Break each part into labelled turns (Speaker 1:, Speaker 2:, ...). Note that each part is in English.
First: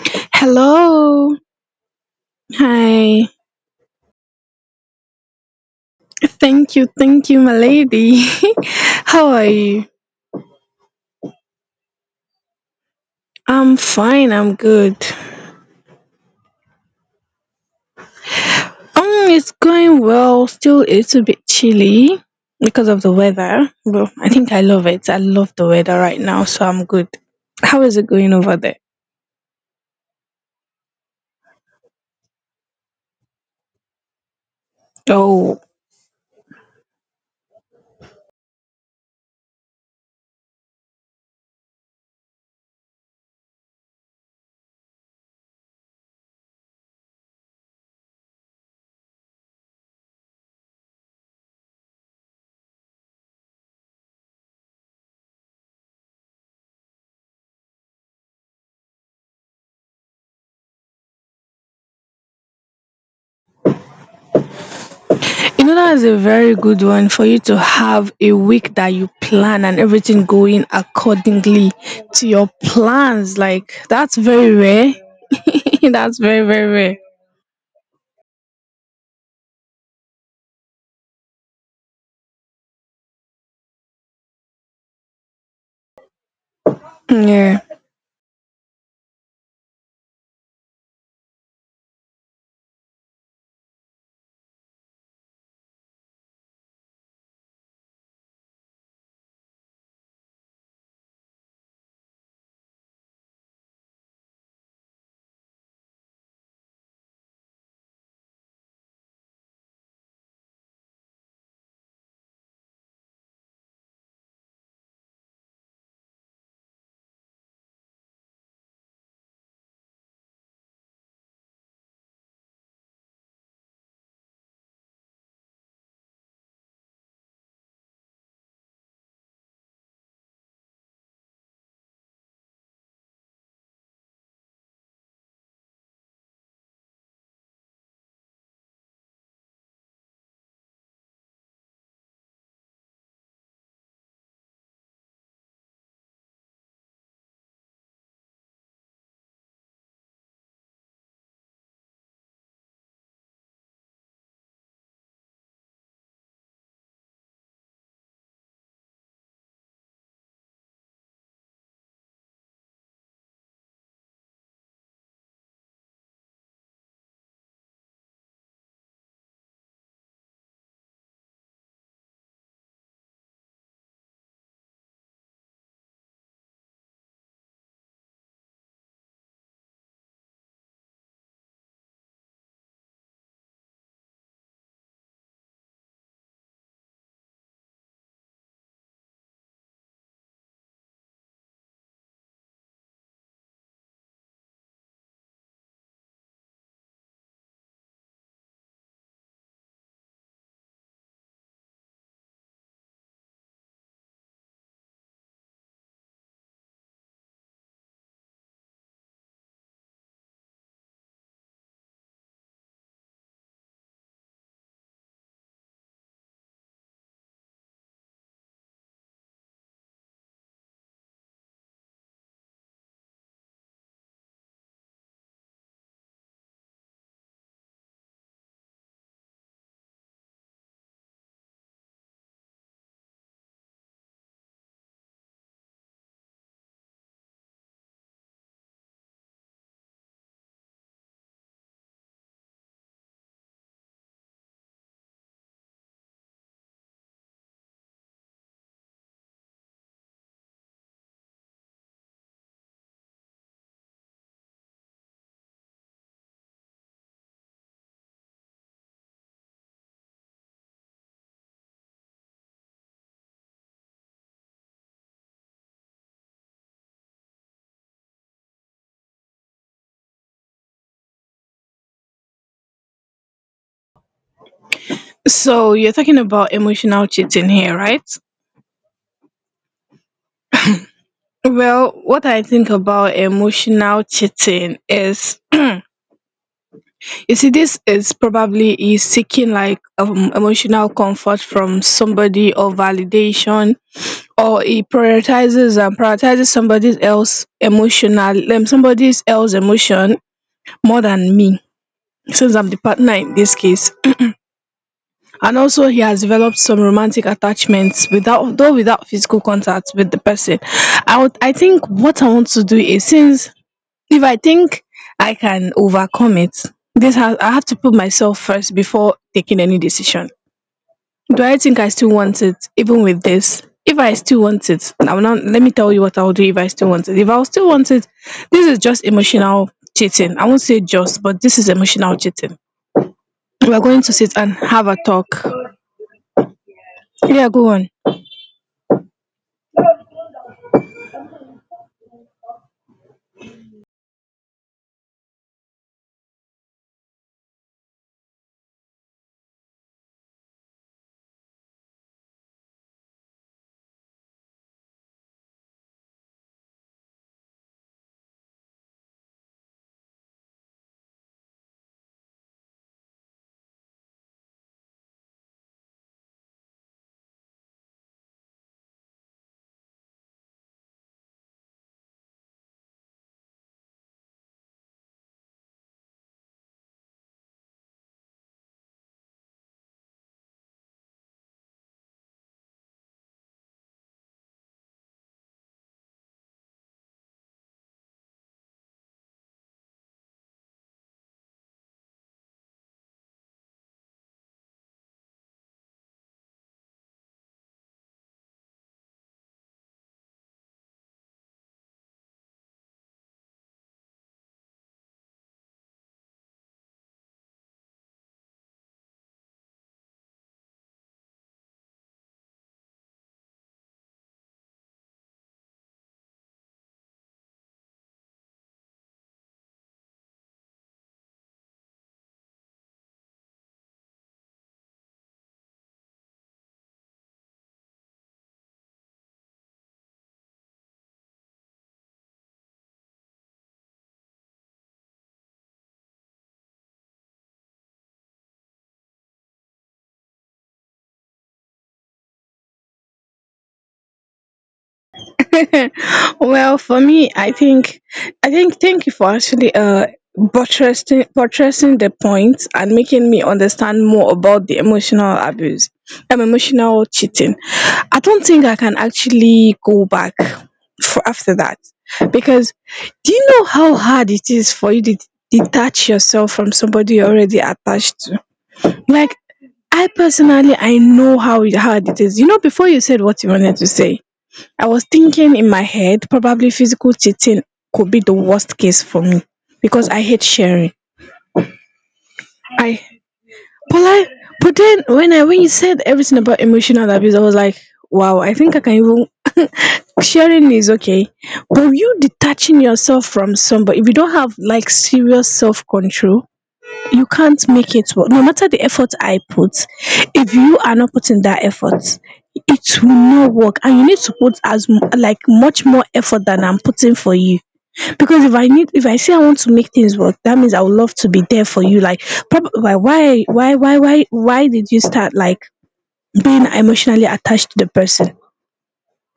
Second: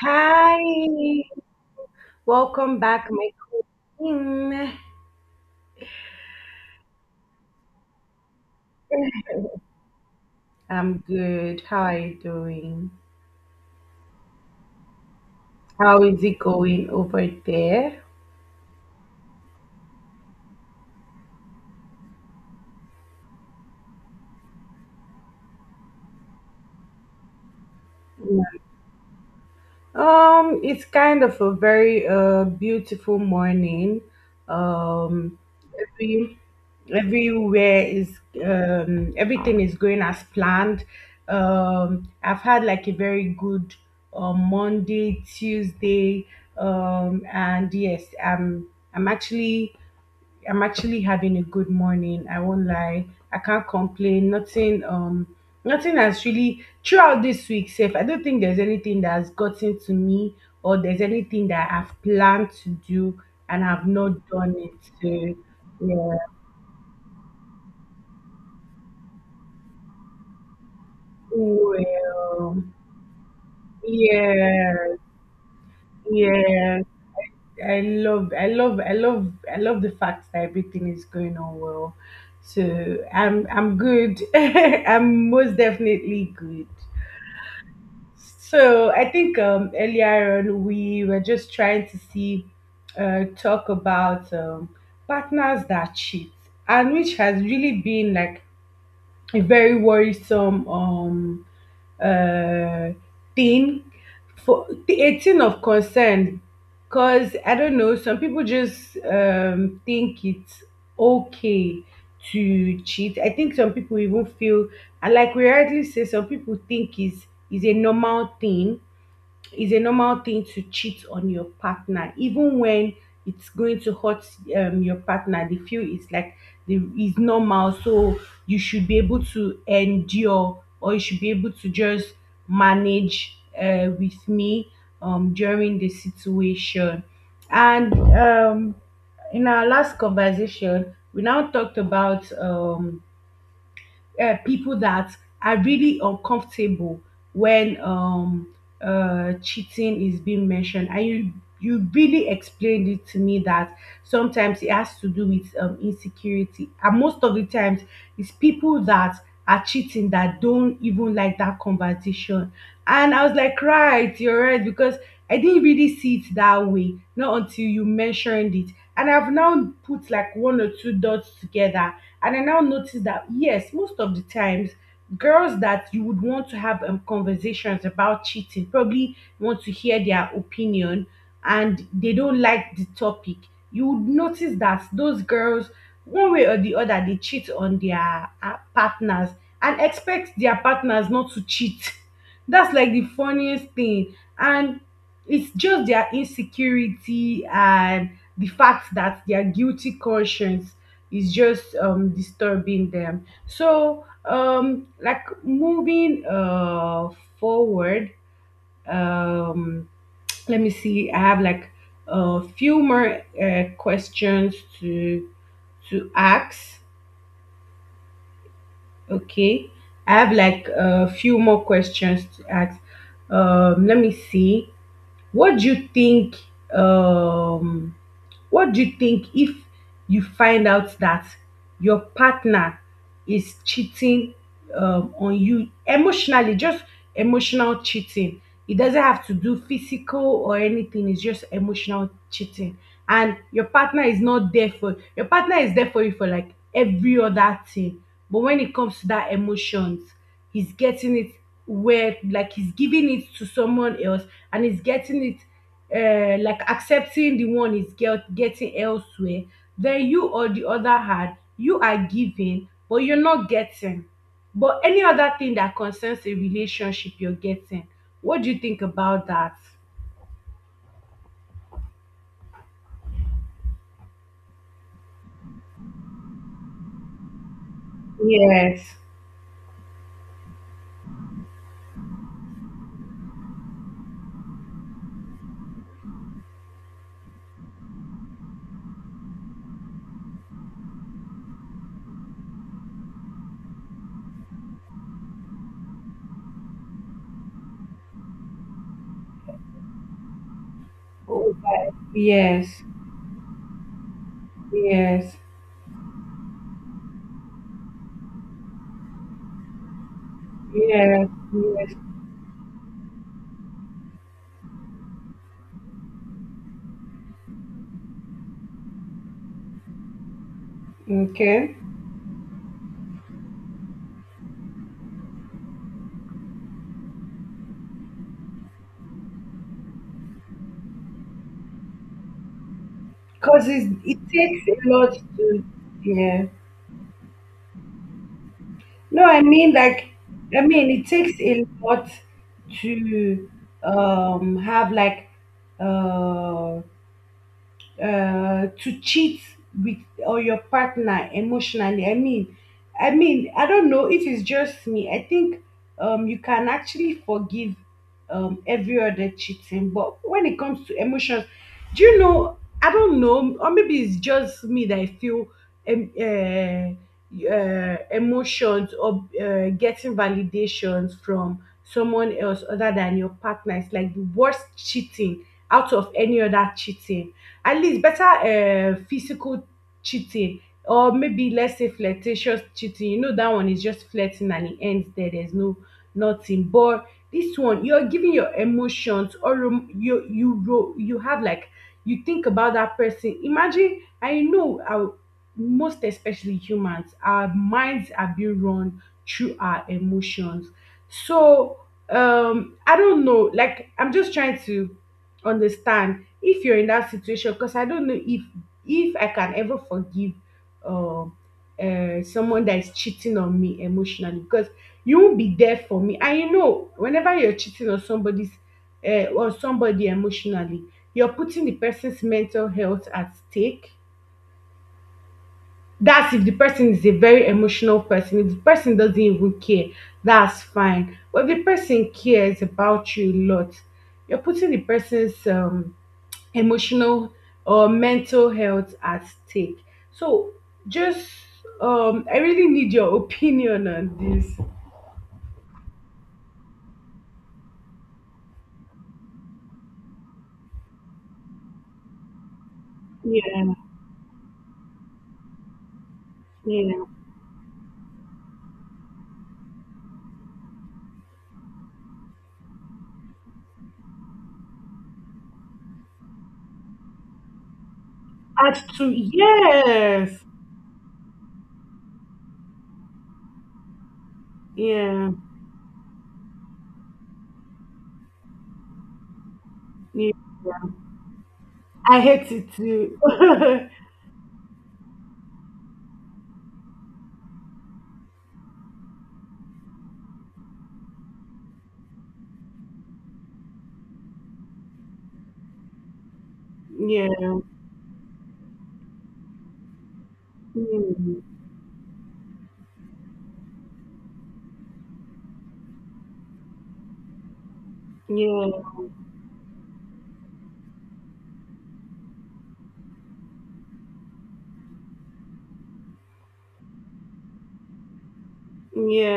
Speaker 1: Hi,
Speaker 2: Hello.
Speaker 1: welcome back,
Speaker 2: Hi.
Speaker 1: my queen.
Speaker 2: Thank you. Thank you, my lady. How are you?
Speaker 1: I'm good. How are you doing?
Speaker 2: I'm fine. I'm good.
Speaker 1: How is it going over there?
Speaker 2: It's going well. Still a little bit chilly because of the weather. But I think I love it. I love the weather right now, so I'm good. How is it going over there?
Speaker 1: It's kind of a very beautiful morning. Um,
Speaker 2: Oh.
Speaker 1: every everywhere is Everything is going as planned. I've had like a very good Monday, Tuesday, and yes, I'm actually. I'm actually having a good morning. I won't lie. I can't complain. Nothing has really throughout this week, safe. I don't think there's anything that has gotten to me or there's anything that I've planned to do and I've not done it. So
Speaker 2: That's a
Speaker 1: yeah.
Speaker 2: very good one for you to have a week that you plan and everything going accordingly to your
Speaker 1: Well,
Speaker 2: plans. Like, that's very
Speaker 1: yeah,
Speaker 2: rare. That's very, very
Speaker 1: yeah.
Speaker 2: rare.
Speaker 1: I love the fact that everything is going on well. So I'm good. I'm most definitely good.
Speaker 2: Yeah.
Speaker 1: So I think, earlier on we were just trying to see, talk about partners that cheat, and which has really been like a very worrisome, uh, thing for a thing of concern, because I don't know, some people just think it's okay to cheat. I think some people even feel, and like we rightly say, some people think is a normal thing, it's a normal thing to cheat on your partner even when it's going to hurt your partner. They feel it's like the is normal, so you should be able to endure or you should be able to just manage with me during the situation. And, in our last conversation we now talked about, people that are really uncomfortable when cheating is being mentioned, and you really explained it to me that sometimes it has to do with insecurity, and most of the times it's people that are cheating that don't even like that conversation. And I was like, right, you're right, because I didn't really see it that way, not until you mentioned it. And I've now put like one or two dots together, and I now notice that, yes, most of the times, girls that you would want to have conversations about cheating probably want to hear their opinion, and they don't like the topic. You would notice that those girls, one way or the other, they cheat on their partners and expect their partners not to cheat. That's like the funniest thing. And it's just their insecurity, and the fact that their guilty conscience is just disturbing them. So, like moving forward, um, let me see. I have like a few more questions to to ask. Okay, I have like a few more questions to ask. Let me see. What do you think? Um, What do you think if you find out that your partner is cheating on you emotionally, just emotional cheating? It doesn't have to do physical or anything, it's just emotional cheating. And your partner is not there for your partner is there for you for like every other thing. But when it comes to that emotions, he's getting it where like he's giving it to someone else, and he's getting it, like accepting the one is getting elsewhere, then you on the other hand, you are giving, but you're not getting. But any other thing that concerns a relationship, you're getting. What do you think about that?
Speaker 2: So, you're talking about emotional cheating here, right?
Speaker 1: Yes.
Speaker 2: Well, what I think about emotional cheating is you see, this is probably is seeking like emotional comfort from somebody, or validation, or he prioritizes and prioritizes somebody else emotional, somebody else emotion, more than me
Speaker 1: Okay.
Speaker 2: since I'm the
Speaker 1: Yes.
Speaker 2: partner in this case.
Speaker 1: Yes.
Speaker 2: And also he has developed some romantic attachments without physical contact with the person. i
Speaker 1: Yes.
Speaker 2: would i think
Speaker 1: Yes.
Speaker 2: what I want to do is, since if I think I can overcome it, this has I have to put myself first before taking any decision. Do I
Speaker 1: Okay.
Speaker 2: think I still want it even with this? If I still want it, now let me tell you what I'll do if I still want it. If I'll still want it, this is just emotional cheating. I won't say just, but this is emotional cheating.
Speaker 1: Because
Speaker 2: We're going to
Speaker 1: it
Speaker 2: sit and
Speaker 1: takes
Speaker 2: have
Speaker 1: a
Speaker 2: a
Speaker 1: lot
Speaker 2: talk.
Speaker 1: to. Yeah.
Speaker 2: Yeah, go on.
Speaker 1: No, I mean, like, I mean, it takes a lot to have like uh to cheat with or your partner emotionally. I mean, I don't know if it's just me. I think, you can actually forgive every other cheating, but when it comes to emotions, do you know? I don't know, or maybe it's just me that I feel, emotions or getting validations from someone else other than your partner is like the worst cheating out of any other cheating. At least better, physical cheating, or maybe let's say flirtatious cheating. You know, that one is just flirting and it ends there, there's no, nothing. But this one, you're giving your emotions, or you have like, you think about that person. Imagine, I know our, most especially humans, our minds are being run through our emotions. So, I don't know, like I'm just trying to understand if you're in that situation, because I don't know if I can ever forgive uh, someone that is cheating on me emotionally, because you won't be there for me. And you know, whenever you're cheating on somebody's on somebody emotionally, you're putting the person's mental health at stake. That's if the person is a very emotional person. If the person doesn't even care, that's fine. But if the person cares about you a lot, you're putting the person's emotional or mental health at stake. So, just, I really need your opinion on this.
Speaker 2: Well, for me, thank you for actually buttressing the point and making me
Speaker 1: Yeah,
Speaker 2: understand more about the emotional abuse, emotional
Speaker 1: yeah.
Speaker 2: cheating. I don't think I can actually go back for after that, because do you know how hard it is for you to detach yourself from somebody you're already attached to?
Speaker 1: Add to
Speaker 2: Like, I
Speaker 1: yes.
Speaker 2: personally, I know how hard it is. Before you said what you wanted to say, I was
Speaker 1: Yeah.
Speaker 2: thinking in my head, probably physical cheating could be the worst case for me because I
Speaker 1: Yeah.
Speaker 2: hate sharing.
Speaker 1: I hate it
Speaker 2: I
Speaker 1: too.
Speaker 2: I but then when I when you said everything about emotional abuse, I was like, wow, I think I can even sharing is okay. But you detaching yourself from somebody, if you don't have like serious self control, you
Speaker 1: Yeah.
Speaker 2: can't make it work. No matter the effort I put, if you are not putting
Speaker 1: Mm.
Speaker 2: that effort, it will not work. And you need to put like much more effort than I'm putting for you. Because
Speaker 1: Yeah.
Speaker 2: if I say I want to make things work, that means I would love to be there for you. Like, why did you start like being emotionally attached to the person?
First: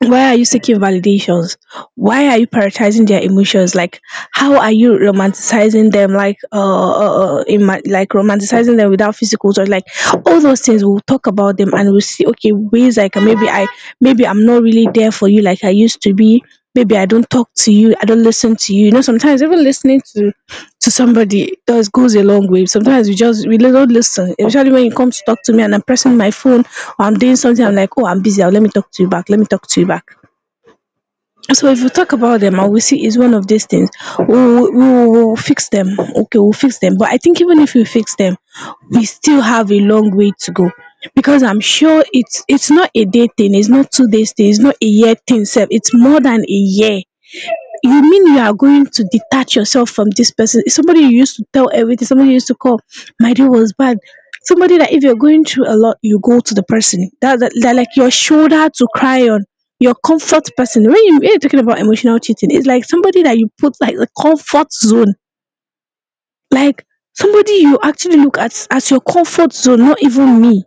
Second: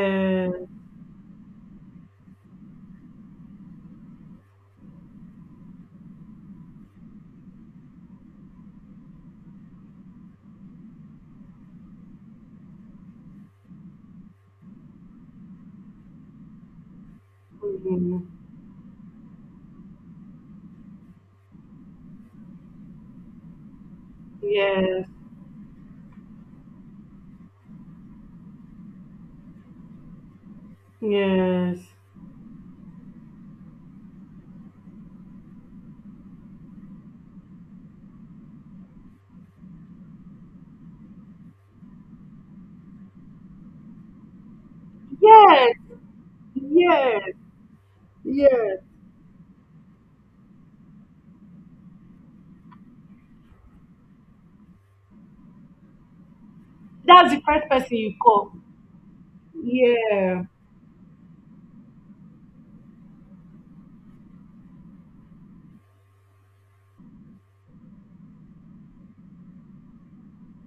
Speaker 2: Why are you seeking validations? Why are you prioritizing their emotions? Like, how are you romanticizing them? Like, like romanticizing them without physical touch. Like, all those things. We'll talk about them and we'll see. Okay, ways like maybe I'm not really there for you like I used to be. Maybe I don't talk to you. I don't
Speaker 1: Mm.
Speaker 2: listen to you. Sometimes even listening to somebody does goes a long way. Sometimes we don't listen. Especially when you
Speaker 1: Yes.
Speaker 2: come to talk to me and I'm pressing my phone or I'm doing something. I'm like, oh, I'm busy. Let me talk to you back. Let me talk to you back. So if
Speaker 1: Yes.
Speaker 2: we talk about them and we see it's one of these things, we will fix them. Okay, we'll fix them. But I think even if we fix them, we still have a long way to go because I'm sure it's not a day thing, it's not 2 days thing, it's not a year thing. Self,
Speaker 1: Yes.
Speaker 2: it's more than a year.
Speaker 1: Yes.
Speaker 2: You mean you are
Speaker 1: Yes.
Speaker 2: going to detach yourself from this person? Somebody you used to tell everything, somebody you used to call, my day was bad. Somebody that if you're going through a lot, you go to the person.
Speaker 1: That's
Speaker 2: That,
Speaker 1: the
Speaker 2: that,
Speaker 1: first
Speaker 2: that like
Speaker 1: person
Speaker 2: your
Speaker 1: you call.
Speaker 2: shoulder to cry on, your
Speaker 1: Yeah.
Speaker 2: comfort person. When you're talking about emotional cheating, it's like somebody that you put like the comfort zone. Like somebody you actually look at as your comfort zone, not even me.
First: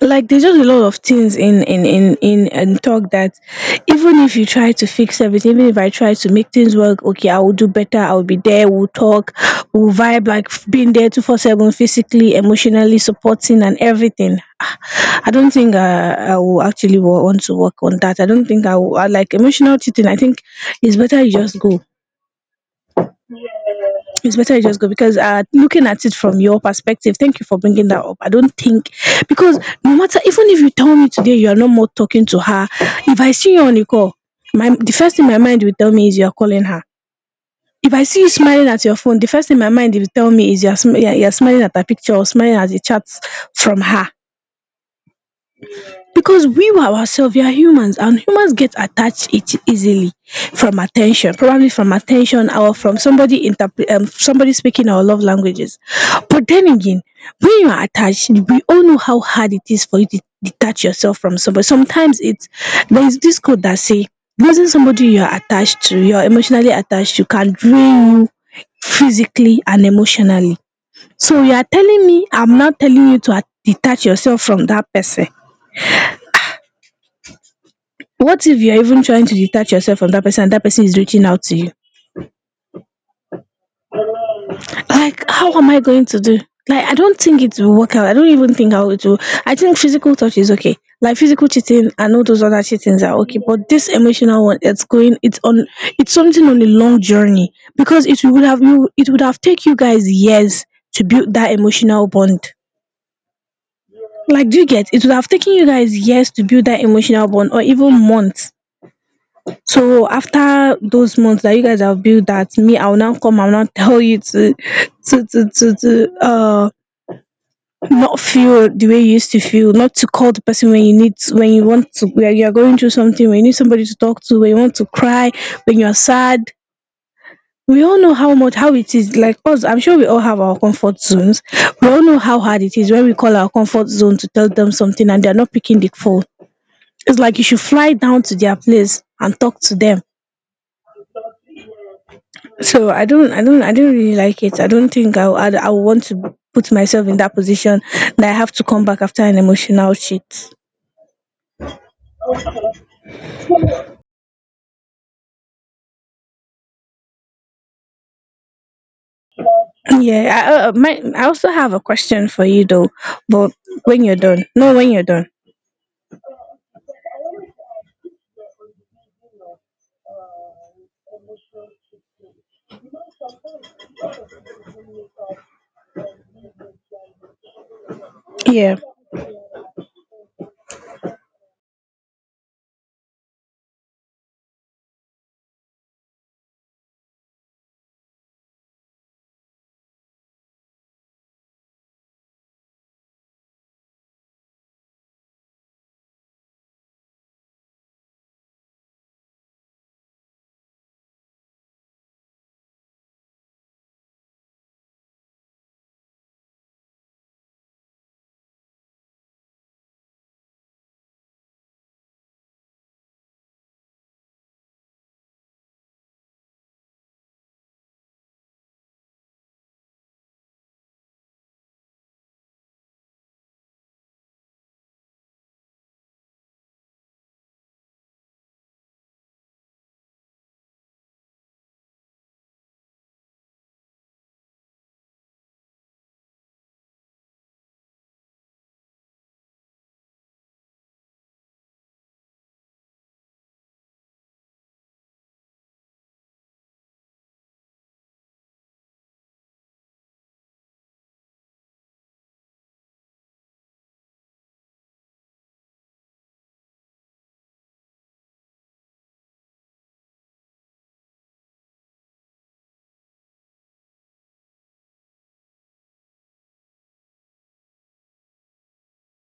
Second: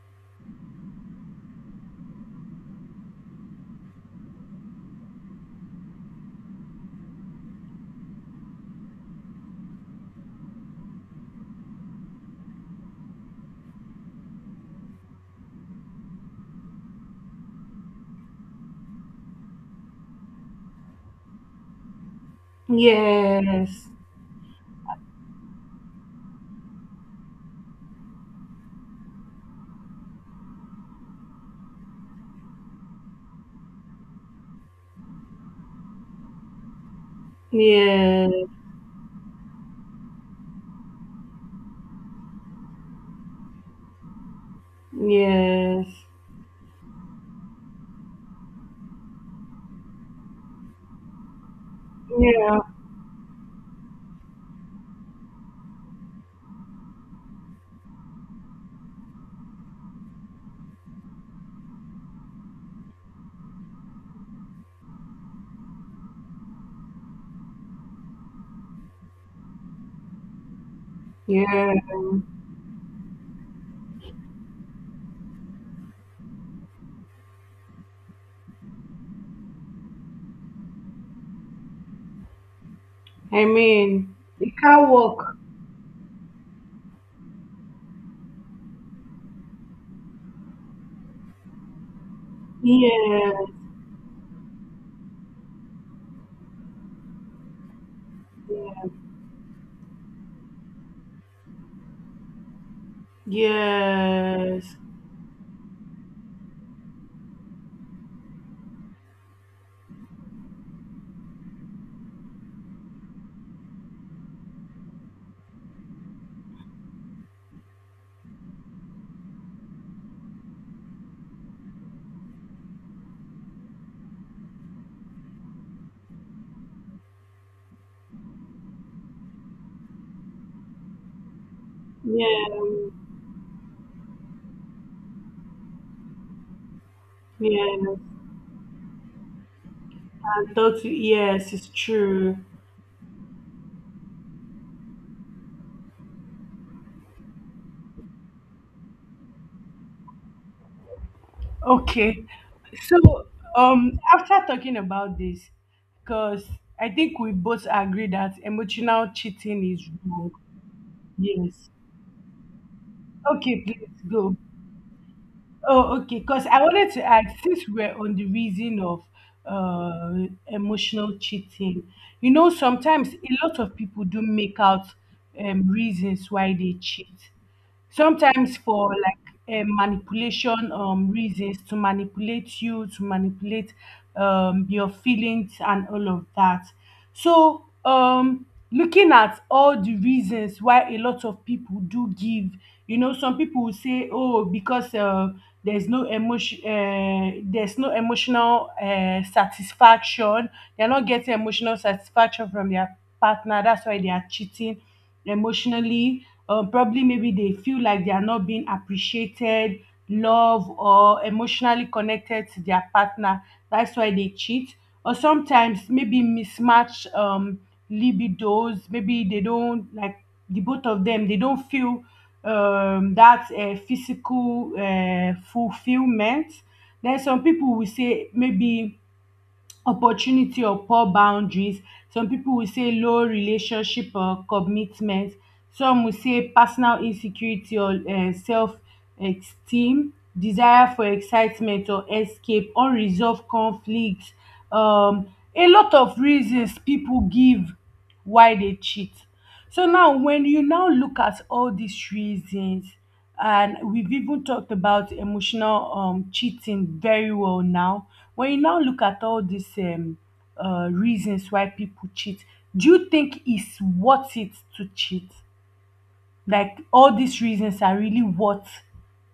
Speaker 2: Like there's just a lot of things in talk that even if you try to fix everything, even if I try to make things work, okay, I will do better, I will be there, we'll talk, we'll vibe, like being there 24/7, physically, emotionally, supporting and everything. Ah, I don't think I will actually want to work on that. I don't think I like emotional cheating. I think it's better you just go,
Speaker 1: Yes.
Speaker 2: it's better you just go, because looking at it from your perspective, thank you for bringing that up. I don't think, because no matter even if you tell me today you are no more talking to her, if I see you on a call, my the first thing my mind will tell me is you are calling her. If I see you
Speaker 1: Yes.
Speaker 2: smiling at your phone, the first thing my mind will tell me is you are sm- you are smiling at her picture, or smiling at the chats from her,
Speaker 1: Yes.
Speaker 2: because we were ourselves we are humans, and humans get attached it easily from attention, probably from attention,
Speaker 1: Yeah.
Speaker 2: or from somebody somebody speaking our love languages. But then again, when you are attached, we all know how hard it is for you to detach yourself from somebody. Sometimes it's there is this code that say losing somebody you are emotionally attached to can drain you physically and emotionally. So you are
Speaker 1: Yeah.
Speaker 2: telling me, I'm not telling you to detach yourself from that person. What if you are even trying to detach yourself from that person and that person is reaching out to you?
Speaker 1: I mean, the car
Speaker 2: Like,
Speaker 1: work.
Speaker 2: how am I going to do? Like, I don't think it will work out. I don't even think how it will. I think physical touch is okay, like physical cheating and all those other cheatings are okay,
Speaker 1: Yeah.
Speaker 2: but this emotional one, it's something on a long journey, because it would have take you guys years to build that emotional bond. Like, do you
Speaker 1: Yes.
Speaker 2: get it? Would have taken you guys years to build that emotional bond, or even months. So after those months that you guys have built that, me, I will now tell you to not feel the way you used to feel, not to call the person when you want to, when you are going through something, when you need somebody to talk to, when you want to cry, when you are sad. We all know how it is like us. I'm sure we all have our comfort zones. We all know how hard it
Speaker 1: Yeah.
Speaker 2: is when we call our comfort zone to tell them something and they're not picking the phone. It's like you should fly
Speaker 1: Yeah.
Speaker 2: down to their place and talk to them.
Speaker 1: And thought, yes, it's true.
Speaker 2: So I don't really like it. I don't think I would want to put myself in that position that I have to come back after an emotional cheat.
Speaker 1: Okay. So, after talking about this, because I think we both agree that emotional cheating is
Speaker 2: Yeah,
Speaker 1: wrong.
Speaker 2: I also
Speaker 1: Yes.
Speaker 2: have a question for you though, but
Speaker 1: Okay, please
Speaker 2: when you're
Speaker 1: go.
Speaker 2: done. No, when you're done.
Speaker 1: Oh, okay. Because I wanted to ask, since we're on the reason of emotional cheating, you know, sometimes a lot of people do make out reasons why they cheat, sometimes
Speaker 2: Yeah.
Speaker 1: for like manipulation, reasons to manipulate you, to manipulate your feelings and all of that. So, looking at all the reasons why a lot of people do give, you know, some people will say, oh, because there's no emotional satisfaction. They're not getting emotional satisfaction from their partner, that's why they are cheating emotionally. Or probably maybe they feel like they are not being appreciated, loved, or emotionally connected to their partner. That's why they cheat. Or sometimes maybe mismatch libidos. Maybe they don't like the both of them. They don't feel, that physical fulfillment. Then some people will say maybe opportunity or poor boundaries. Some pipu will say low relationship or commitment. Some will say personal insecurity or self-esteem, desire for excitement or escape, unresolved conflict. um A lot of reasons pipu give why dey cheat. So now when you now look at all these reasons, and we've even talked about emotional cheating very well now. When you now look at all these reasons why people cheat, do you think it's worth it to cheat? Like all these reasons are really worth,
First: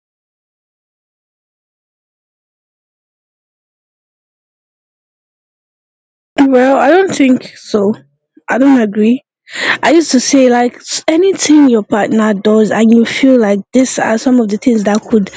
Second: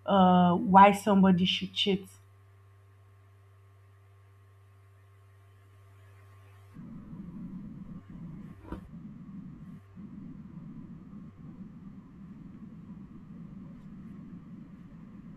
Speaker 1: why somebody should cheat.
Speaker 2: Well, I don't think so. I don't agree. I used to say like anything your partner does and you feel like this are some of the things that could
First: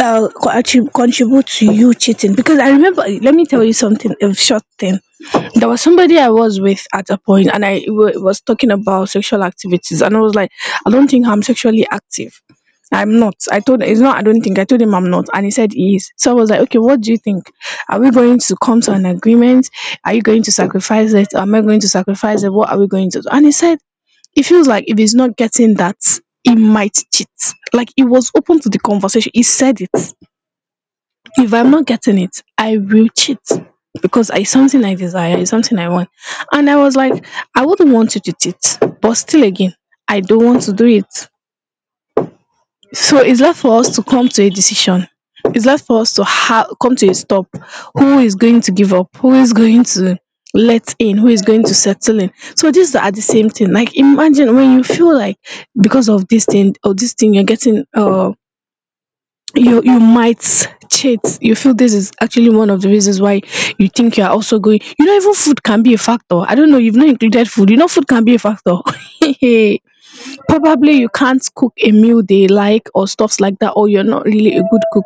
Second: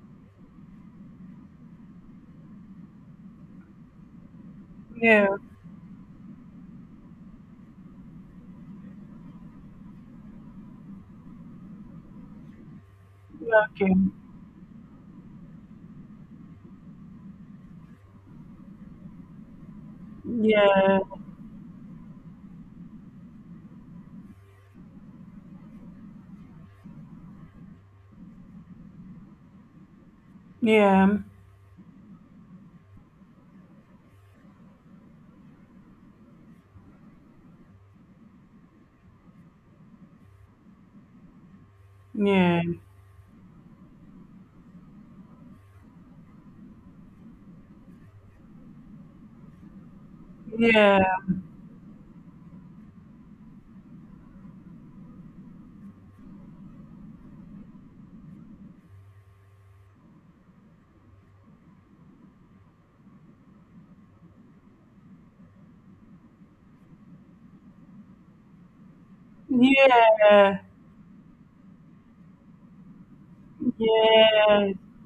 Speaker 2: contribute to you cheating. Because I remember, let me tell you something, a short thing.
Speaker 1: Yeah,
Speaker 2: There was somebody I was with at a point, and I was talking about sexual activities, and I was like, I don't think I'm sexually active. I'm not. I told
Speaker 1: okay.
Speaker 2: it's not. I don't think. I told him I'm not, and he said he is. So I was like, okay, what do you think? Are we going to come to an agreement? Are you going to
Speaker 1: Yeah,
Speaker 2: sacrifice it? Am I going to sacrifice it? What are we going to do? And he said he feels like if he's not getting that, he might cheat. Like, he was open to the conversation. He said it.
Speaker 1: yeah,
Speaker 2: If I'm not getting it, I will cheat, because it's something I desire, it's something I want. And I was like, I wouldn't want you to cheat, but still again, I don't want to do it.
Speaker 1: yeah,
Speaker 2: So it's left for us to come to a decision. It's left for us to come to a stop. Who is going to give up? Who is going to let
Speaker 1: yeah,
Speaker 2: in? Who is going to settle in? So these are the same thing. Like imagine when you feel like because of this thing or this thing, you're getting you might cheat. You feel this is actually one of the reasons why you think you are also going, you know, even food can be a factor. I don't know, you've not included food. You know, food can be a factor. Hey,
Speaker 1: yeah,
Speaker 2: probably you can't cook a meal they like or stuffs like that, or you're not really a
Speaker 1: yeah.
Speaker 2: good cook,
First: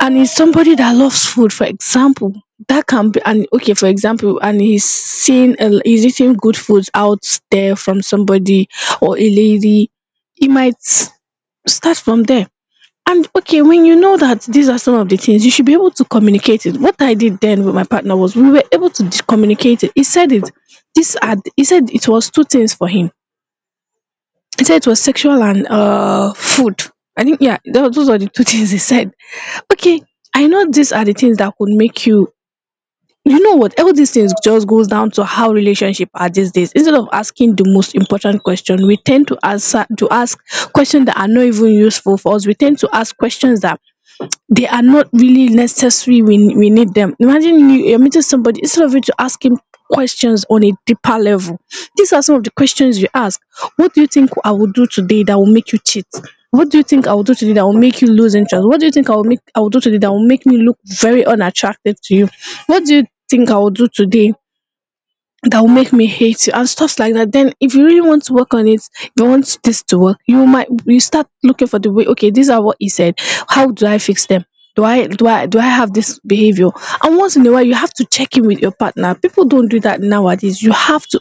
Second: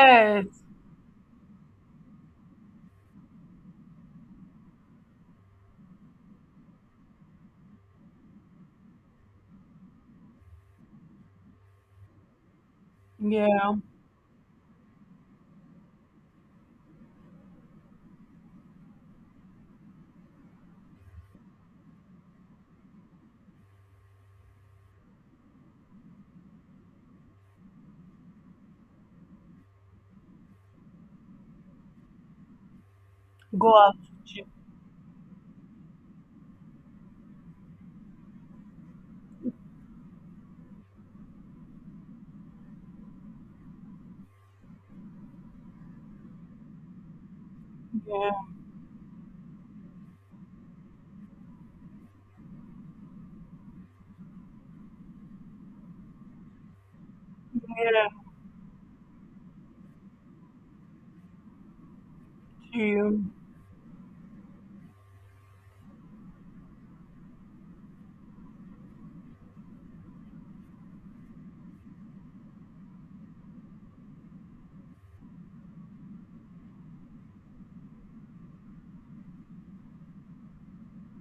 Speaker 2: and it's somebody that loves food. For example, that can be. And okay, for example, and he's seeing a, he's eating good foods out there from somebody or a lady. He might start from there. And okay,
Speaker 1: Yeah.
Speaker 2: when you know that these are some of the things, you should be able to communicate it. What I did then with my partner was we were able to communicate it. He said it, this had he said it was two things for him. He said it was sexual and food. I think, yeah, those are the two things he said. Okay, I know these are the things that could make you, you know
Speaker 1: Go
Speaker 2: what, all
Speaker 1: out
Speaker 2: these things
Speaker 1: to gym.
Speaker 2: just goes down to how relationship are these days. Instead of asking the most important question, we tend to answer to ask questions that are not even useful for us. We tend to ask questions that they are not really necessary. We need them. Imagine you're meeting
Speaker 1: Yeah.
Speaker 2: somebody. Instead of you to ask him questions on a deeper level, these are some of the questions you ask. What do you think I will do today that will make you cheat? What do you think I will do today that will make you
Speaker 1: Yeah.
Speaker 2: lose interest? What do you think I will do today that will make me look very unattractive to you? What do you
Speaker 1: Gym.
Speaker 2: think I will do today that will make me hate you and stuff like that? Then if you really want to work on it, you want this to work, you might, you start looking for the way. Okay, these are what he said. How do I fix them? Do I have this behavior? And once in a while you have to check in with your partner. People don't do that nowadays, you have to.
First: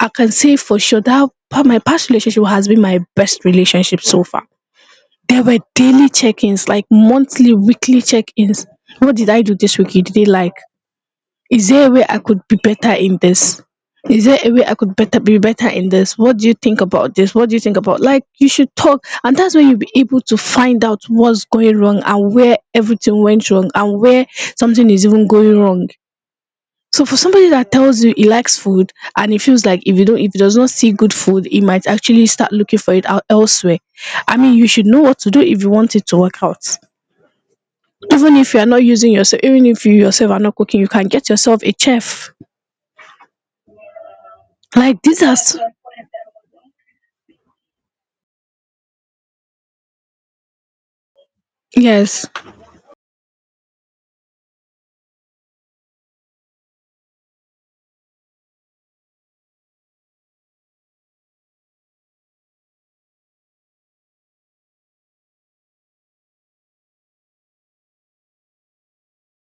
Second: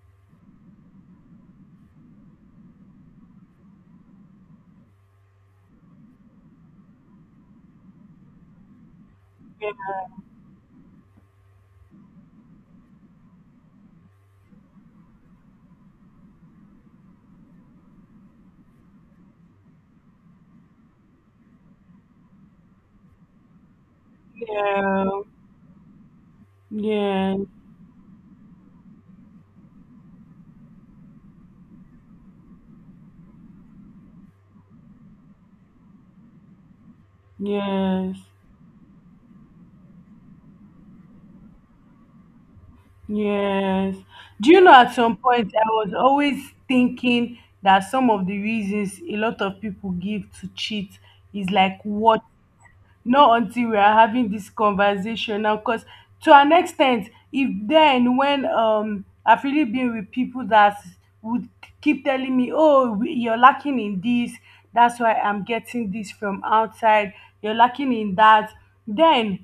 Speaker 2: I can say for sure that my past relationship has been my best relationship so far. There were daily check-ins, like monthly, weekly check-ins. What did I do
Speaker 1: Yeah.
Speaker 2: this week? You did it, like, is there a way I could be better in this? Is there a way I could better be better in this? What do you think about this? What do you think about, like, you should talk, and that's when you'll be able to find out what's going wrong and where everything went wrong and where something is even going wrong. So for
Speaker 1: Yeah.
Speaker 2: somebody that tells you he likes food, and he feels like if you don't, if he does not see good food, he might actually start looking for it out elsewhere. I mean, you should know what to do if you want it to work out.
Speaker 1: Yes.
Speaker 2: Even if you are not using yourself, even if you yourself are not cooking, you can get yourself a chef.
Speaker 1: Yes. Do you know, at
Speaker 2: Like
Speaker 1: some
Speaker 2: these are
Speaker 1: point
Speaker 2: s-
Speaker 1: I was always thinking that some of the reasons a lot of people give to cheat is like, what?
Speaker 2: yes.
Speaker 1: Not until we are having this conversation now, because to an extent, if then when I've really been with people that would keep telling me, oh, you're lacking in this, that's why I'm getting this from outside. You're lacking in that. Then,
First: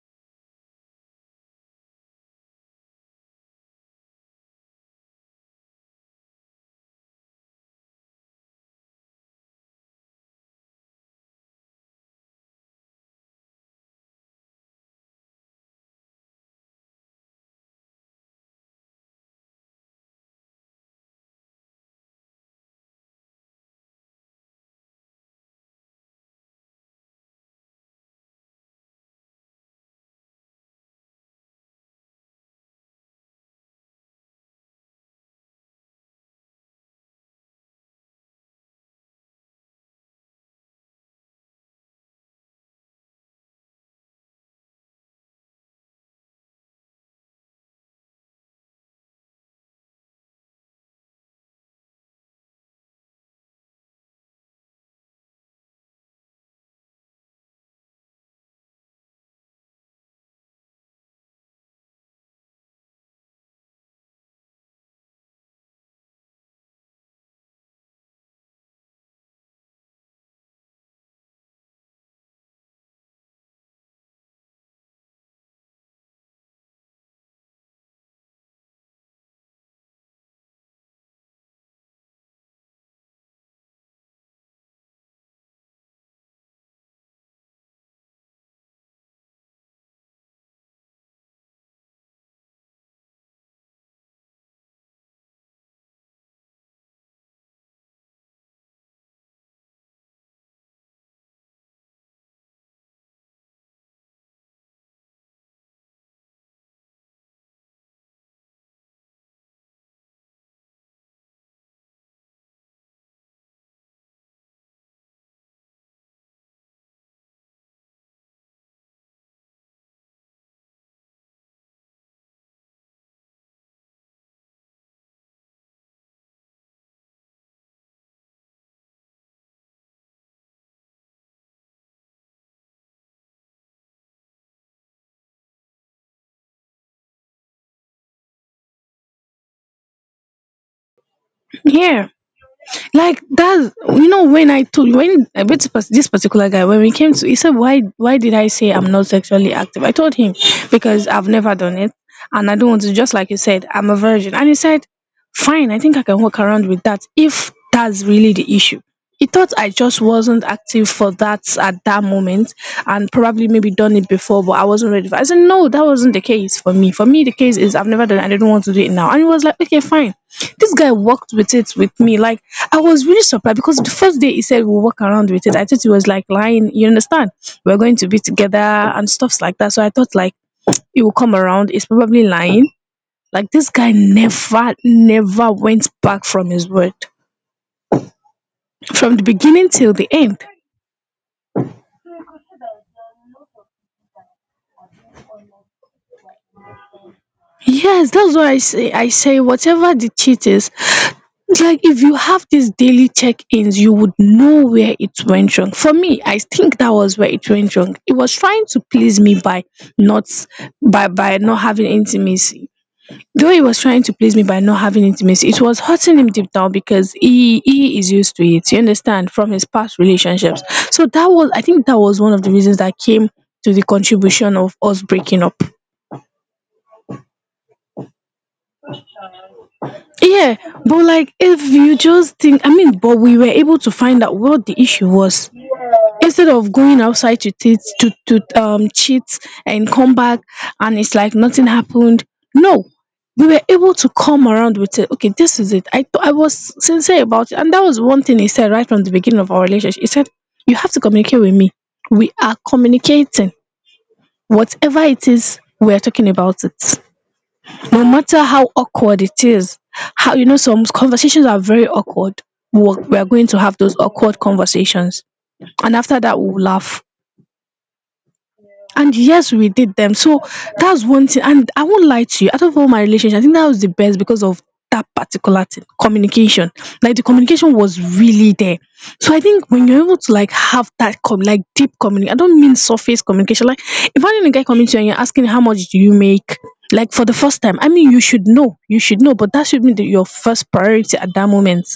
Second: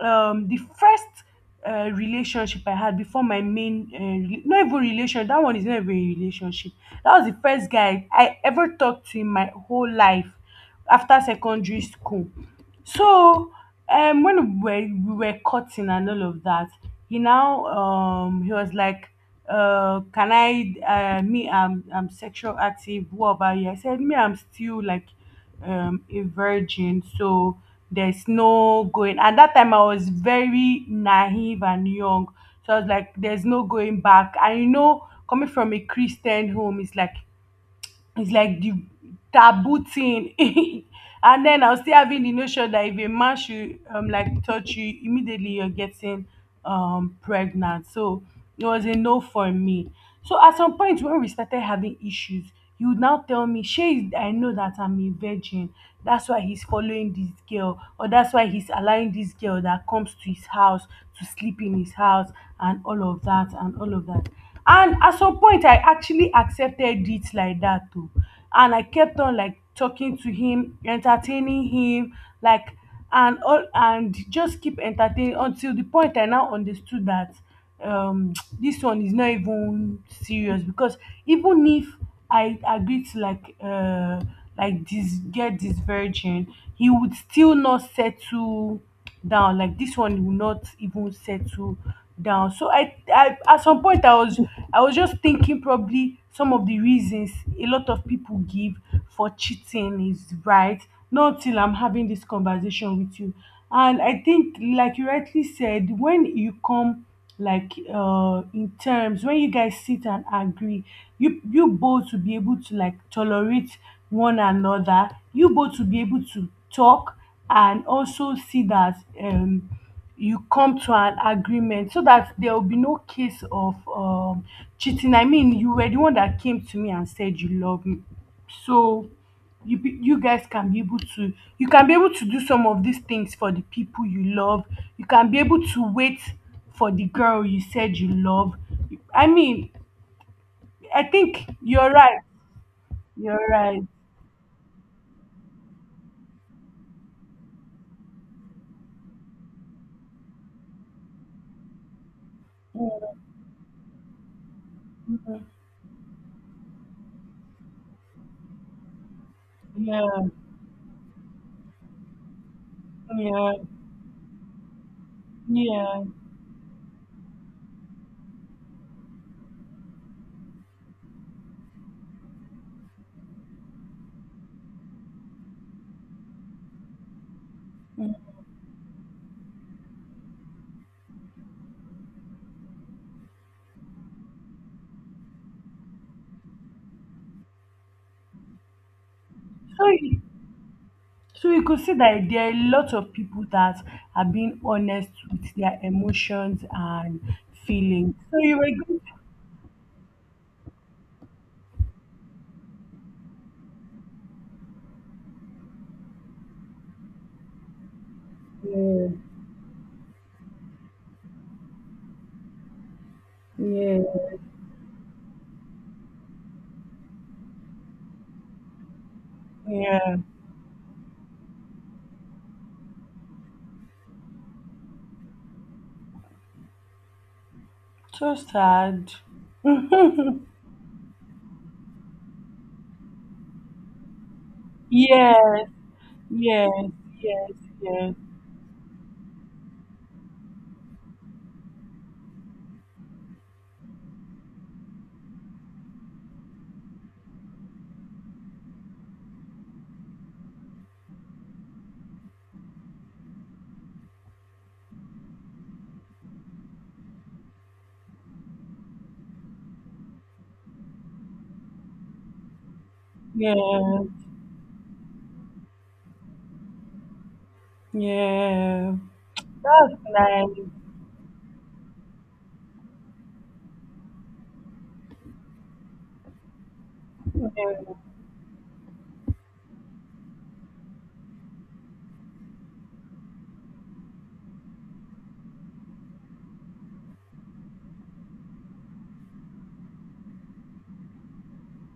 Speaker 1: the first relationship I had before my main not even relation, that one is not even a relationship. That was the first guy I ever talked to in my whole life after secondary school. So when we were cutting and all of that, he now, he was like, can I, me I'm sexual active, what about you? I said, me I'm still like, a virgin, so there's no going. At that time I was very naive and young. So I was like, there's no going back. And you know, coming from a Christian home, it's like, the taboo thing. And then I was still having the notion that if a man should like touch you, immediately you're getting pregnant. So it was a no for me. So at some point when we started having issues, he would now tell me, Shay, I know that I'm a virgin. That's why he's following this girl, or that's why he's allowing this girl that comes to his house to sleep in his house, and all of that and all of that. And at some point I actually accepted it like that too, and I kept on like talking to him, entertaining him, like and all, and just keep entertaining, until the point I now understood that, um this one is not even serious. Because even if I agreed to like, like this, get this virgin, he would still not settle down. Like this one will not even settle down. So I at some point I was just thinking probably some of the reasons a lot of people give for cheating is right. Not till I'm having this conversation with you. And I think, like you rightly said, when you come like in terms, when you guys sit and agree, you both to be able to like tolerate one another, you both to be able to talk and also see that you come to an agreement so that there will be no case of cheating. I mean, you were the one that came to me and said you love me. So you guys can be able to do some of these things for the people you love. You can be able to wait for the girl you said you love. I mean, I think you're
Speaker 2: Yeah.
Speaker 1: right.
Speaker 2: Like
Speaker 1: You're
Speaker 2: that's,
Speaker 1: right.
Speaker 2: you know, when I told, when I met this particular guy, when we came to, he said, why did I say I'm not sexually active? I told him because I've never done it, and I don't want to. Just like you said, I'm a virgin. And he said,
Speaker 1: Mhm.
Speaker 2: fine, I think I can walk around with that if that's really the issue. He thought I just
Speaker 1: Yeah,
Speaker 2: wasn't active for that at that moment, and probably
Speaker 1: yeah,
Speaker 2: maybe done it before but I wasn't ready for it. I said no, that
Speaker 1: yeah.
Speaker 2: wasn't the case for me. For me, the case is I've never done it. I didn't want to do it now, and he was like, okay, fine. This guy worked with it with me. Like, I was really surprised because the first day he said we'll walk around with it, I thought he was like lying, you understand? We're going to be together and stuffs like that. So I thought like he will come around, he's probably lying. Like this guy never, never went back from his word from the beginning
Speaker 1: so
Speaker 2: till the
Speaker 1: you-
Speaker 2: end.
Speaker 1: so you could see that there are a lot of people that are being honest with their emotions and
Speaker 2: Yes,
Speaker 1: feelings.
Speaker 2: that's
Speaker 1: So
Speaker 2: why I
Speaker 1: you
Speaker 2: say,
Speaker 1: were
Speaker 2: I say whatever the cheat is, like if you have these daily check-ins, you would know where it went wrong. For me, I think that was where it went wrong. It was trying to please
Speaker 1: good.
Speaker 2: me by not, by not having intimacy. Though he was
Speaker 1: Yeah,
Speaker 2: trying to
Speaker 1: yeah,
Speaker 2: please me by not having intimacy, it was hurting him deep down because he is used to it. You understand, from his past
Speaker 1: yeah.
Speaker 2: relationships. So that was, I think that was one of the reasons that came to the contribution of us breaking up.
Speaker 1: So sad.
Speaker 2: Yeah, but like, if you just think, I mean, but we were able to find out what the issue was
Speaker 1: Yes,
Speaker 2: instead of
Speaker 1: yes,
Speaker 2: going outside
Speaker 1: yes,
Speaker 2: to cheat, to
Speaker 1: yes,
Speaker 2: cheat and come back, and it's like nothing happened. No, we were able to come around with it. Okay, this is it. I I was sincere about it, and that was one thing he said right from the beginning of our relationship. He said, "You have to communicate with me. We are communicating. Whatever it is, we are talking about it." No matter how awkward it is, how, you know, some conversations are very awkward. We're going
Speaker 1: yeah,
Speaker 2: to have those awkward conversations, and after that, we'll laugh.
Speaker 1: yeah.
Speaker 2: And yes, we did
Speaker 1: That's
Speaker 2: them. So
Speaker 1: nice.
Speaker 2: that's one thing. And I won't lie to you. Out of all my relationships, I think that was the best because of that particular thing, communication. Like the
Speaker 1: Yeah,
Speaker 2: communication was really there. So I think when you're able to like have that com like deep communication, I don't mean surface communication. Like, imagine a guy coming to you and you're asking, how much do you make? Like, for the first time. I mean, you should know. You should know, but that should be your first priority at that moment.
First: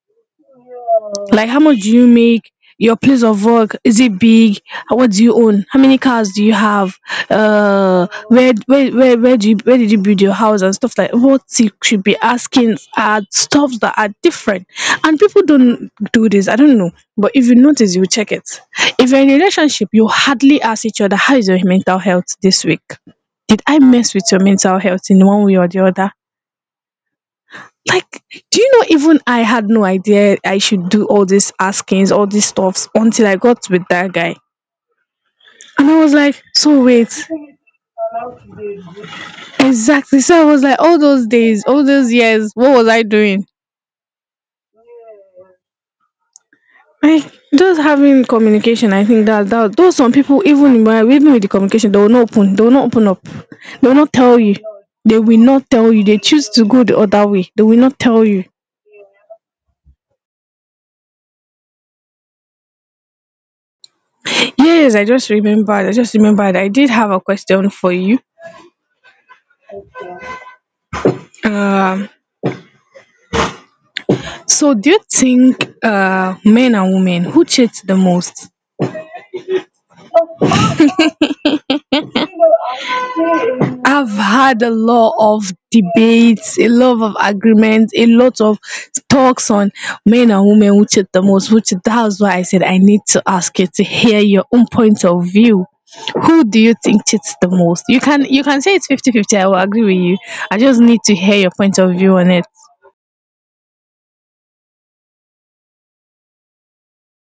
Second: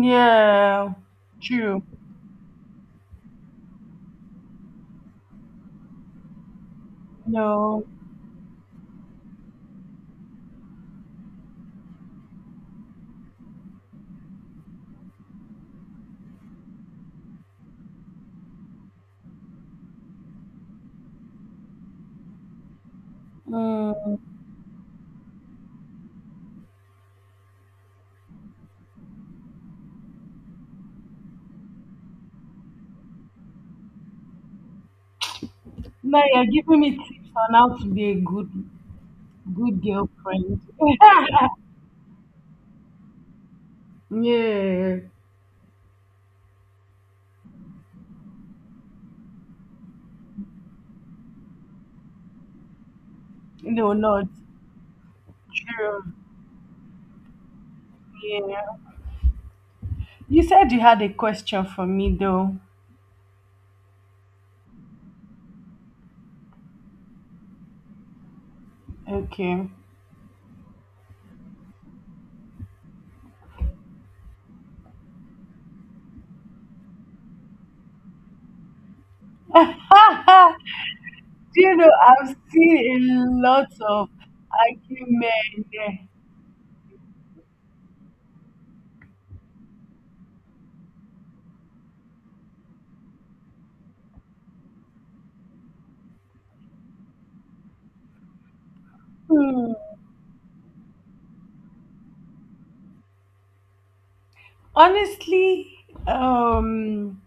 Speaker 1: yeah.
Speaker 2: Like, how much
Speaker 1: True.
Speaker 2: do you make? Your place of work, is it big? What do you own? How many cars do you have?
Speaker 1: No.
Speaker 2: Where do you where did you build your house and stuff like? What you should be asking are stuff that are different, and people don't do this. I don't know, but if you notice, you check it. If you're in a relationship, you hardly ask each other, how is your mental health this week? Did I mess
Speaker 1: Mm.
Speaker 2: with your mental health in one way or the other? Like, do you know, even I had no idea I should do all these askings, all these stuffs until I got with that guy. And I was
Speaker 1: Now
Speaker 2: like,
Speaker 1: you're giving
Speaker 2: so
Speaker 1: me
Speaker 2: wait,
Speaker 1: tips on how to be a good, good
Speaker 2: exactly. So I
Speaker 1: girlfriend.
Speaker 2: was like, all those days, all those years, what was I doing?
Speaker 1: Yeah.
Speaker 2: Like, just having communication, I think that, that though some people, even when, even with the communication, they will not open, they will not open up. They will
Speaker 1: No,
Speaker 2: not
Speaker 1: not
Speaker 2: tell you. They will not tell you.
Speaker 1: true.
Speaker 2: They choose to go the other way. They will not tell you.
Speaker 1: Yeah. You said you had a question for me, though.
Speaker 2: Yes, I just remembered. I just remembered. I did have a question for you.
Speaker 1: Okay.
Speaker 2: Um, so, do you think men and women who cheat the most,
Speaker 1: Do you know I've seen a lot
Speaker 2: I have
Speaker 1: of
Speaker 2: had a lot of
Speaker 1: argument.
Speaker 2: debates, a lot of agreements, a lot of talks on men and women who cheat the most? Which, that's why I said I need to ask you to hear your own point of view. Who do you think cheats the most? You can say it's 50 50. I will
Speaker 1: Hmm.
Speaker 2: agree with you. I just need to hear your point of view on it.
Speaker 1: Honestly, um,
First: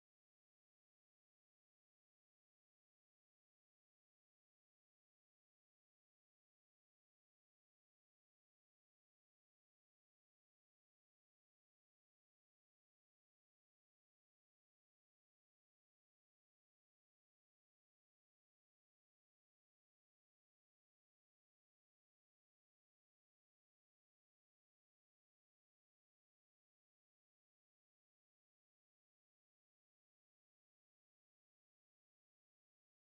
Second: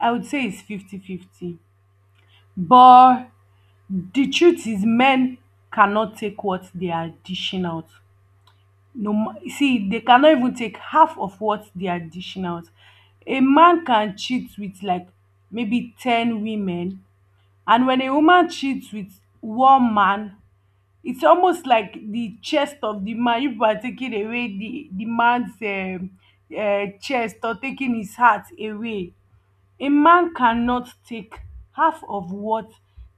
Speaker 1: I would say it's 50-50. But the truth is men cannot take what they are dishing out. No, see, they cannot even take half of what they are dishing out. A man can cheat with like maybe 10 women, and when a woman cheats with one man, it's almost like the chest of the man. If you are taking away the man's chest, or taking his heart away, a man cannot take half of what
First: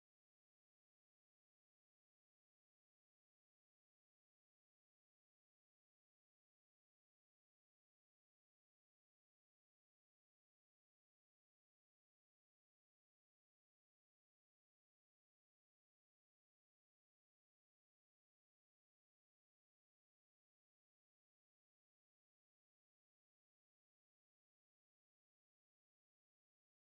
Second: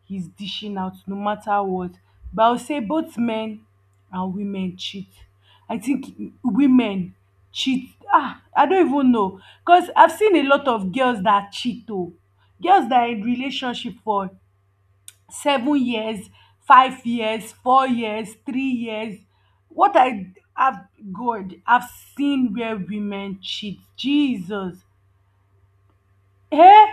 Speaker 1: he's dishing out, no matter what. But I'll say both men and women cheat. I think women cheat, ah, I don't even know, because I've seen a lot of girls that cheat oh. Girls that are in relationship for 7 years, 5 years, 4 years, 3 years. What I have, God, I've seen where women cheat, Jesus, eh.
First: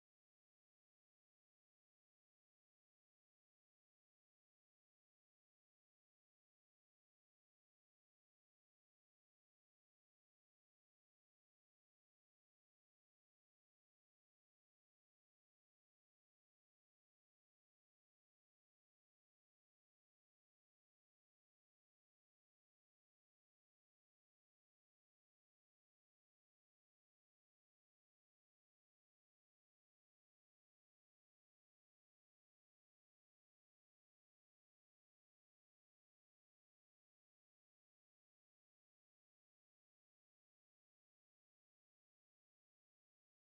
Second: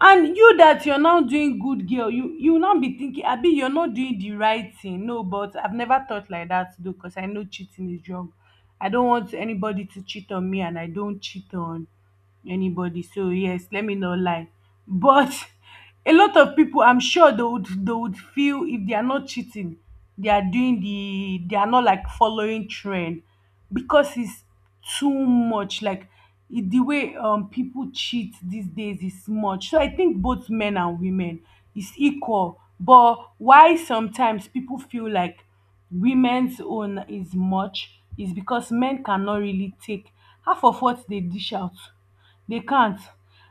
Speaker 1: And you that you're now doing good girl, you will not be thinking, abi you're not doing the right thing? No, but I've never thought like that, though, because I know cheating is wrong. I don't want anybody to cheat on me, and I don't cheat on anybody. So yes, let me not lie. But a lot of people, I'm sure they would feel if they are not cheating, they are doing they are not like following trend because it's too much. Like the way people cheat these days is much. So I think both men and women is equal. But why sometimes people feel like women's own is much is because men cannot really take half of what they dish out. They can't.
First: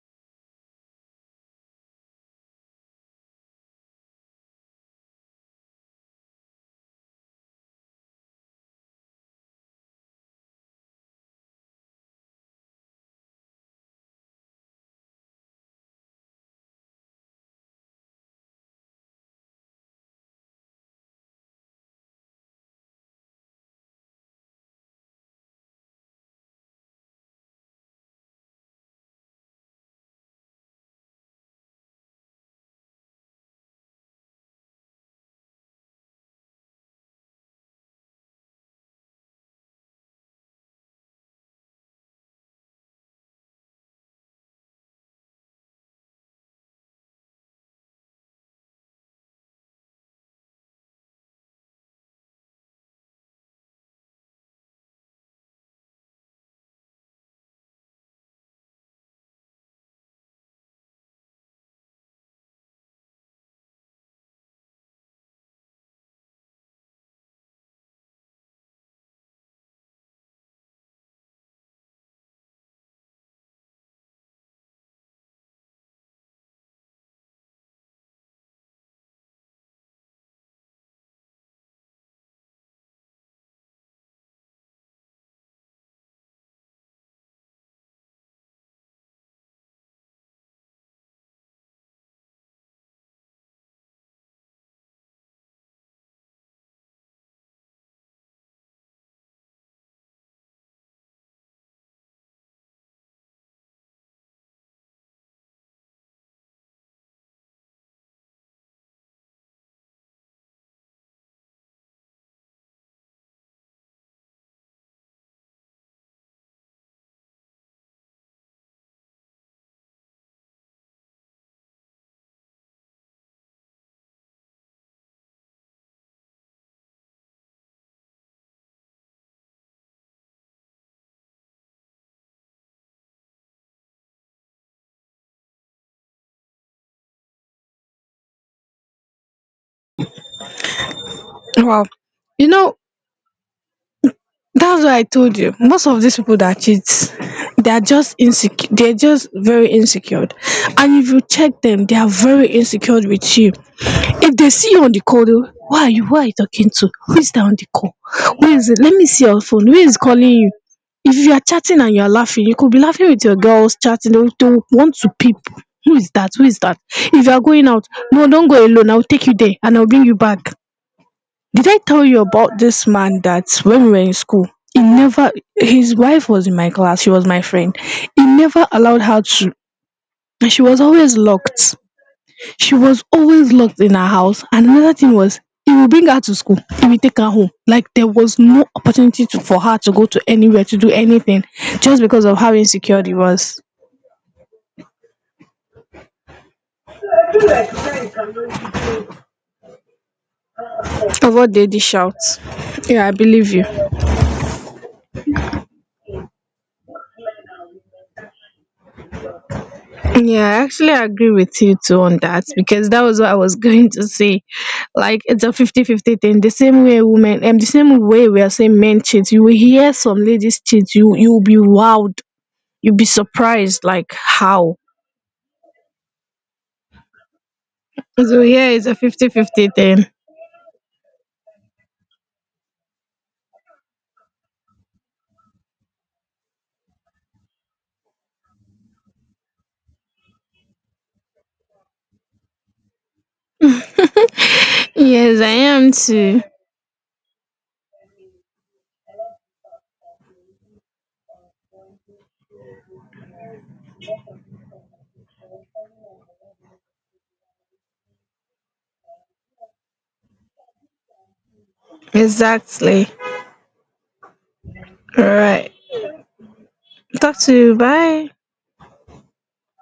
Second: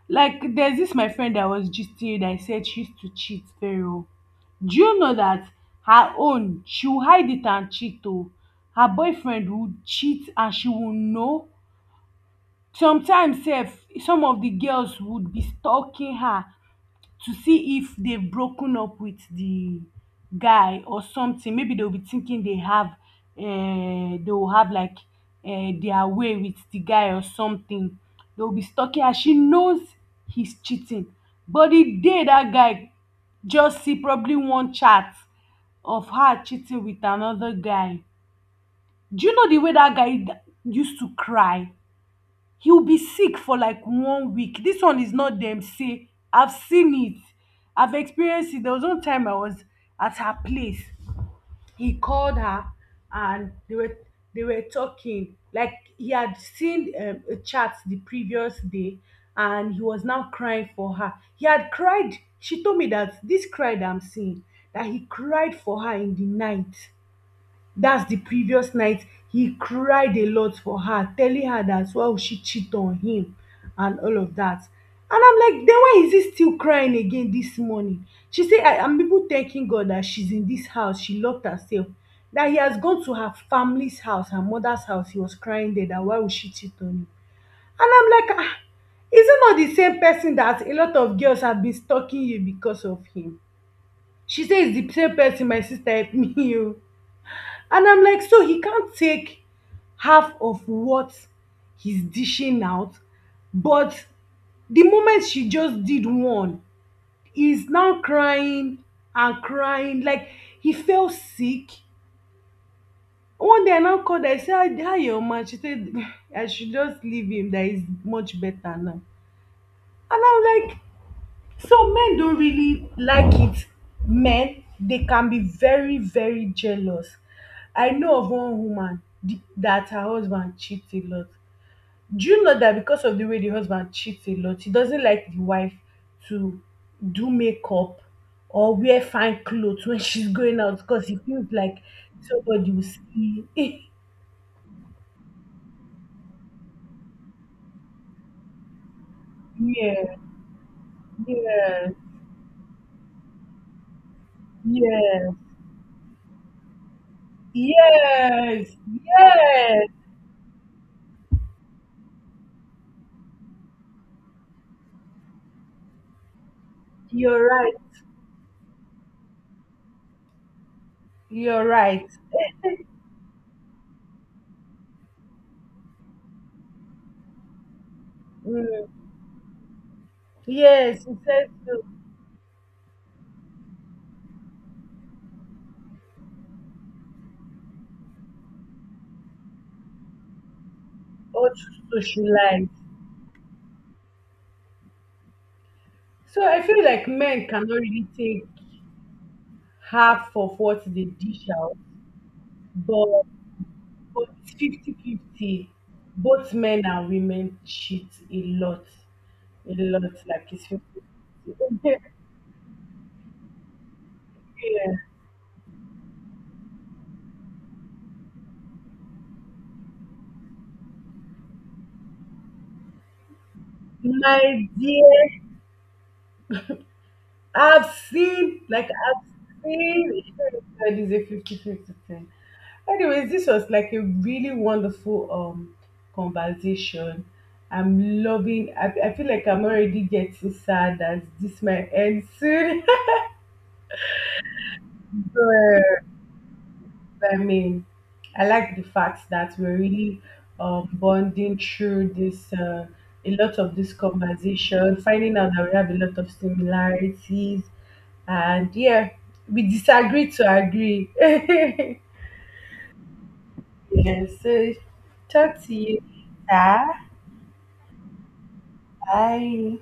Speaker 1: Like there's this my friend that I was gisting with, that I said she used to cheat very well. Do you know that her own she will hide it and cheat oh. Her boyfriend would cheat and she will know. Sometimes sef some of the girls would be stalking her to see if they've broken up with the guy or something. Maybe they'll be thinking they have, they will have like their way with the guy or something. They'll be stalking her. She knows he's cheating. But the day that guy just see probably one chat of her cheating with another guy, do you know the way that guy used to cry? He will be sick for like one week. This one is not them say, I've seen it. I've experienced it. There was one time I was at her place. He called her, and they were talking. Like he had seen a chat the previous day, and he was now crying for her. He had cried. She told me that this cry that I'm seeing, that he cried for her in the night, dat the previous night he cried a lot for her, telling her dat why would she cheat on him and all of dat. And I'm like, then why is he still crying again this morning? She say I am even thanking God dat she's in this house, she loved herself, dat he has gone to her family's house, her mother's house, he was crying there dat why would she cheat on him. And I'm like, ah, is he not the same person dat a lot of girls have been stalking you because of him? She say its the same person, my sister, help me. Oo. And I'm like, so he can't take half of what he's dishing out. But the moment she just did one, he's now crying and crying. Like he fell sick. One day I now called her, I said, Hi, your man. She said, I should just leave him, that he's much better now. And I'm like, so men don't really like it. Men, they can be very, very jealous. I know of one woman that her husband cheats a lot. Do you know that because of the way the husband cheats a lot, he doesn't like the wife to do makeup or wear fine clothes when she's going out, because he feels like
Speaker 2: Wow. You
Speaker 1: somebody
Speaker 2: know,
Speaker 1: will see.
Speaker 2: that's why I told you. Most of these people that cheat, they are just insecure. They're just very
Speaker 1: Yeah,
Speaker 2: insecure. And if you check them,
Speaker 1: yeah,
Speaker 2: they are very insecure with you. If they see you on the call,
Speaker 1: yeah,
Speaker 2: they'll, who are you? Who are you talking to? Who is that on the call? Where
Speaker 1: yes,
Speaker 2: is it? Let me see your phone. Who
Speaker 1: yes.
Speaker 2: is calling you? If you are chatting and you are laughing, you could be laughing with your girls chatting. They will want to peep. Who is that? Who is that? If you are
Speaker 1: You're
Speaker 2: going
Speaker 1: right.
Speaker 2: out, no, don't go alone. I'll take you there and I'll bring you back.
Speaker 1: You're
Speaker 2: Did I tell
Speaker 1: right.
Speaker 2: you about this man that when we were in school, he never his wife was in my class, she was my friend. He never
Speaker 1: Mm,
Speaker 2: allowed her to, and she was
Speaker 1: yes, he
Speaker 2: always
Speaker 1: said
Speaker 2: locked.
Speaker 1: to
Speaker 2: She was always locked in her house. And another thing was, he will bring her to school, he will take her home. Like there was no opportunity to, for her to go to anywhere to do anything,
Speaker 1: all
Speaker 2: just because of how
Speaker 1: socialize.
Speaker 2: insecure he was.
Speaker 1: So I feel like men cannot really take half of what they dish
Speaker 2: Avoid daddy
Speaker 1: out,
Speaker 2: shouts. Yeah, I
Speaker 1: but,
Speaker 2: believe you.
Speaker 1: but it's 50-50. Both men and women cheat a lot,
Speaker 2: Yeah,
Speaker 1: like
Speaker 2: I
Speaker 1: it's
Speaker 2: actually
Speaker 1: 50
Speaker 2: agree with you
Speaker 1: fifty.
Speaker 2: too on that because that was what I was going to say.
Speaker 1: Yeah.
Speaker 2: Like it's a 50-50 thing. The same way women, and the same way we are saying men cheat, you will hear some ladies cheat, you'll be wowed, you'll be surprised like
Speaker 1: My
Speaker 2: how.
Speaker 1: dear,
Speaker 2: So yeah, it's a
Speaker 1: I've
Speaker 2: 50-50 thing.
Speaker 1: seen, it is a fifty-fifty thing. Anyways, this was like a really wonderful conversation. I'm loving. I feel like I'm already getting sad that this might end soon.
Speaker 2: Yes, I am too.
Speaker 1: I mean, I like the fact that we're really bonding through this, a lot of this conversation, finding out that we have a lot of similarities, and yeah, we disagree to agree.
Speaker 2: Exactly.
Speaker 1: Yes, so
Speaker 2: All
Speaker 1: talk
Speaker 2: right.
Speaker 1: to you later.
Speaker 2: Talk to you. Bye.
Speaker 1: Bye.